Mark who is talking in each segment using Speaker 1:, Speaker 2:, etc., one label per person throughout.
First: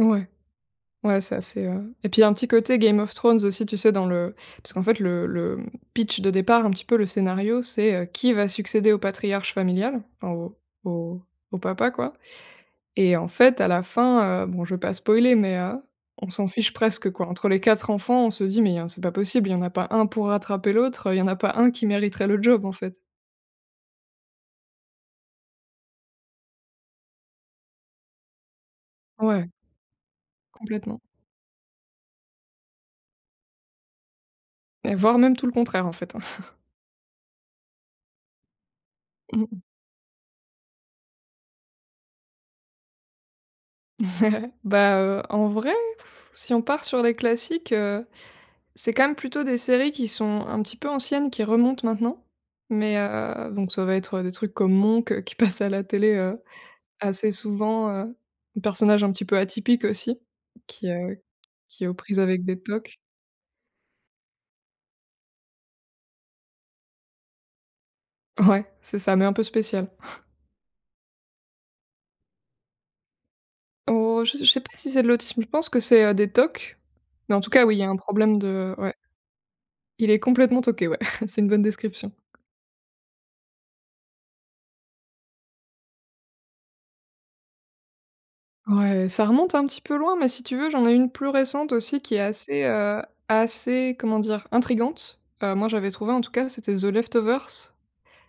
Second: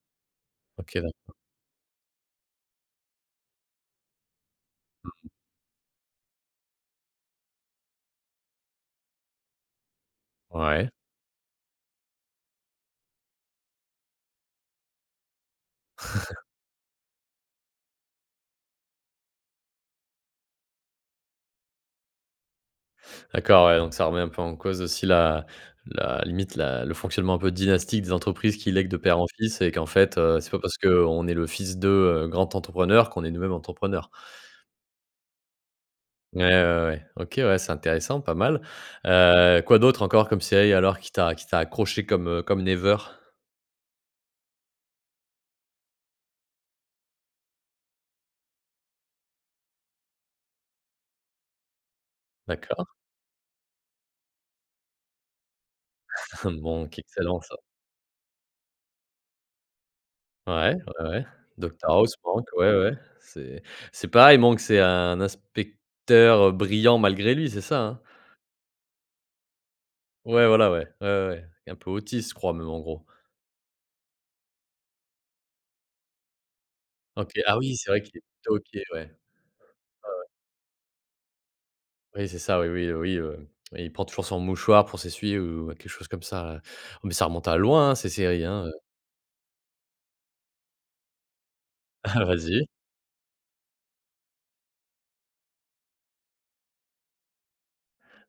Speaker 1: Ouais,
Speaker 2: OK
Speaker 1: ouais,
Speaker 2: d'accord.
Speaker 1: ça c'est, heu et puis, un petit côté Game of Thrones aussi, tu sais, dans le parce qu'en fait,
Speaker 2: Mmh
Speaker 1: le
Speaker 2: mh.
Speaker 1: le, mmh, pitch de départ, un petit peu le scénario, c'est, heu, qui va succéder au patriarche familial, en au
Speaker 2: Ouais.
Speaker 1: au au papa, quoi et en fait, à la fin, heu, bon, je vais pas spoiler mais, heu, on s'en fiche presque, quoi. Entre les 4 enfants, on se dit mais, hein, c'est pas possible, il y en a pas un pour rattraper l'autre, il y en a pas un qui mériterait le job, en fait.
Speaker 2: D'accord, ouais. Donc, ça remet un peu en cause aussi la la limite, la le fonctionnement un peu dynastique des entreprises qui lèguent de père en
Speaker 1: Ouais.
Speaker 2: fils et qu'en fait, heu, c'est pas parce
Speaker 1: Complètement.
Speaker 2: qu'on est le fils de, heu, grand entrepreneur qu'on est nous-mêmes entrepreneurs.
Speaker 1: Et voire même tout le contraire en fait, hein.
Speaker 2: Ouais, ouais, ouais. OK, ouais. C'est intéressant pas mal,
Speaker 1: Mmh.
Speaker 2: heu, quoi d'autres encore comme séries alors qui t'a qui t'a accroché comme, heu, comme Never?
Speaker 1: Bah, heu, en vrai, si on part sur les classiques, heu, c'est quand même plutôt des séries qui sont un petit peu anciennes qui remontent maintenant.
Speaker 2: D'accord.
Speaker 1: Mais, heu, donc ça va être, heu, des trucs comme Monk, heu, qui passe à la télé, heu,
Speaker 2: Monk,
Speaker 1: assez
Speaker 2: excellent ça.
Speaker 1: souvent, heu, un personnage un petit peu atypique aussi
Speaker 2: Ouais,
Speaker 1: qui,
Speaker 2: ouais,
Speaker 1: heu,
Speaker 2: ouais,
Speaker 1: qui est
Speaker 2: Docteur
Speaker 1: aux
Speaker 2: House,
Speaker 1: prises avec
Speaker 2: Monk,
Speaker 1: des
Speaker 2: ouais, ouais.
Speaker 1: tocs.
Speaker 2: C'est c'est pareil, Monk, c'est un inspecteur brillant malgré lui, c'est ça, hein?
Speaker 1: Ouais, c'est ça mais un peu spécial.
Speaker 2: Ouais, voilà, ouais, ouais, ouais, un peu autiste, je crois même, en gros.
Speaker 1: Oh je je sais pas si c'est de l'autisme, je pense que c'est, heu, des TOC.
Speaker 2: OK,
Speaker 1: Mais, en tout
Speaker 2: ah
Speaker 1: cas,
Speaker 2: oui.
Speaker 1: oui, il y a
Speaker 2: C'est
Speaker 1: un
Speaker 2: vrai que
Speaker 1: problème
Speaker 2: OK,
Speaker 1: de
Speaker 2: ouais.
Speaker 1: ouais.
Speaker 2: Ouais,
Speaker 1: Il
Speaker 2: ouais.
Speaker 1: est complètement toqué, ouais. C'est une bonne description.
Speaker 2: Oui, c'est ça. Oui, oui, oui, heu, il prend toujours son mouchoir pour s'essuyer ou quelque chose comme ça, ouais. Mais ça remonte à loin, ces séries, hein, heu
Speaker 1: Ouais, ça remonte un petit peu loin mais, si tu veux, j'en ai une plus récente aussi qui est
Speaker 2: Vas
Speaker 1: assez,
Speaker 2: y.
Speaker 1: heu, assez, comment dire, intrigante. Heu, moi, j'avais trouvé, en tout cas, c'était The Left Overse,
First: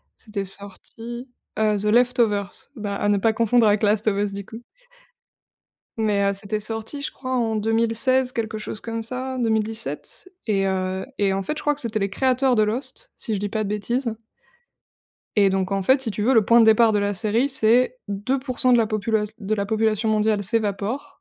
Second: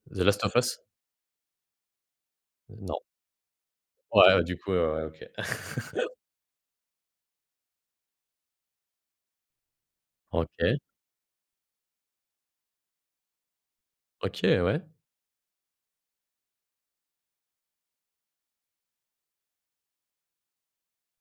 Speaker 2: The Last
Speaker 1: c'était
Speaker 2: of Us?
Speaker 1: sorti, heu, the Left Overse, bah,
Speaker 2: Non.
Speaker 1: à ne pas confondre avec Last of Us,
Speaker 2: Ouais,
Speaker 1: du
Speaker 2: du
Speaker 1: coup
Speaker 2: coup, ouais, ouais, OK.
Speaker 1: mais, heu, c'était sorti, je crois, en 2016 quelque chose comme ça, 2017 et
Speaker 2: OK.
Speaker 1: heu et en fait, je crois que c'était les créateurs de Lost, si je dis pas de bêtises
Speaker 2: OK, ouais.
Speaker 1: et donc, en fait, si tu veux le point de départ de la série c'est 2 % de la popula de la population mondiale s'évapore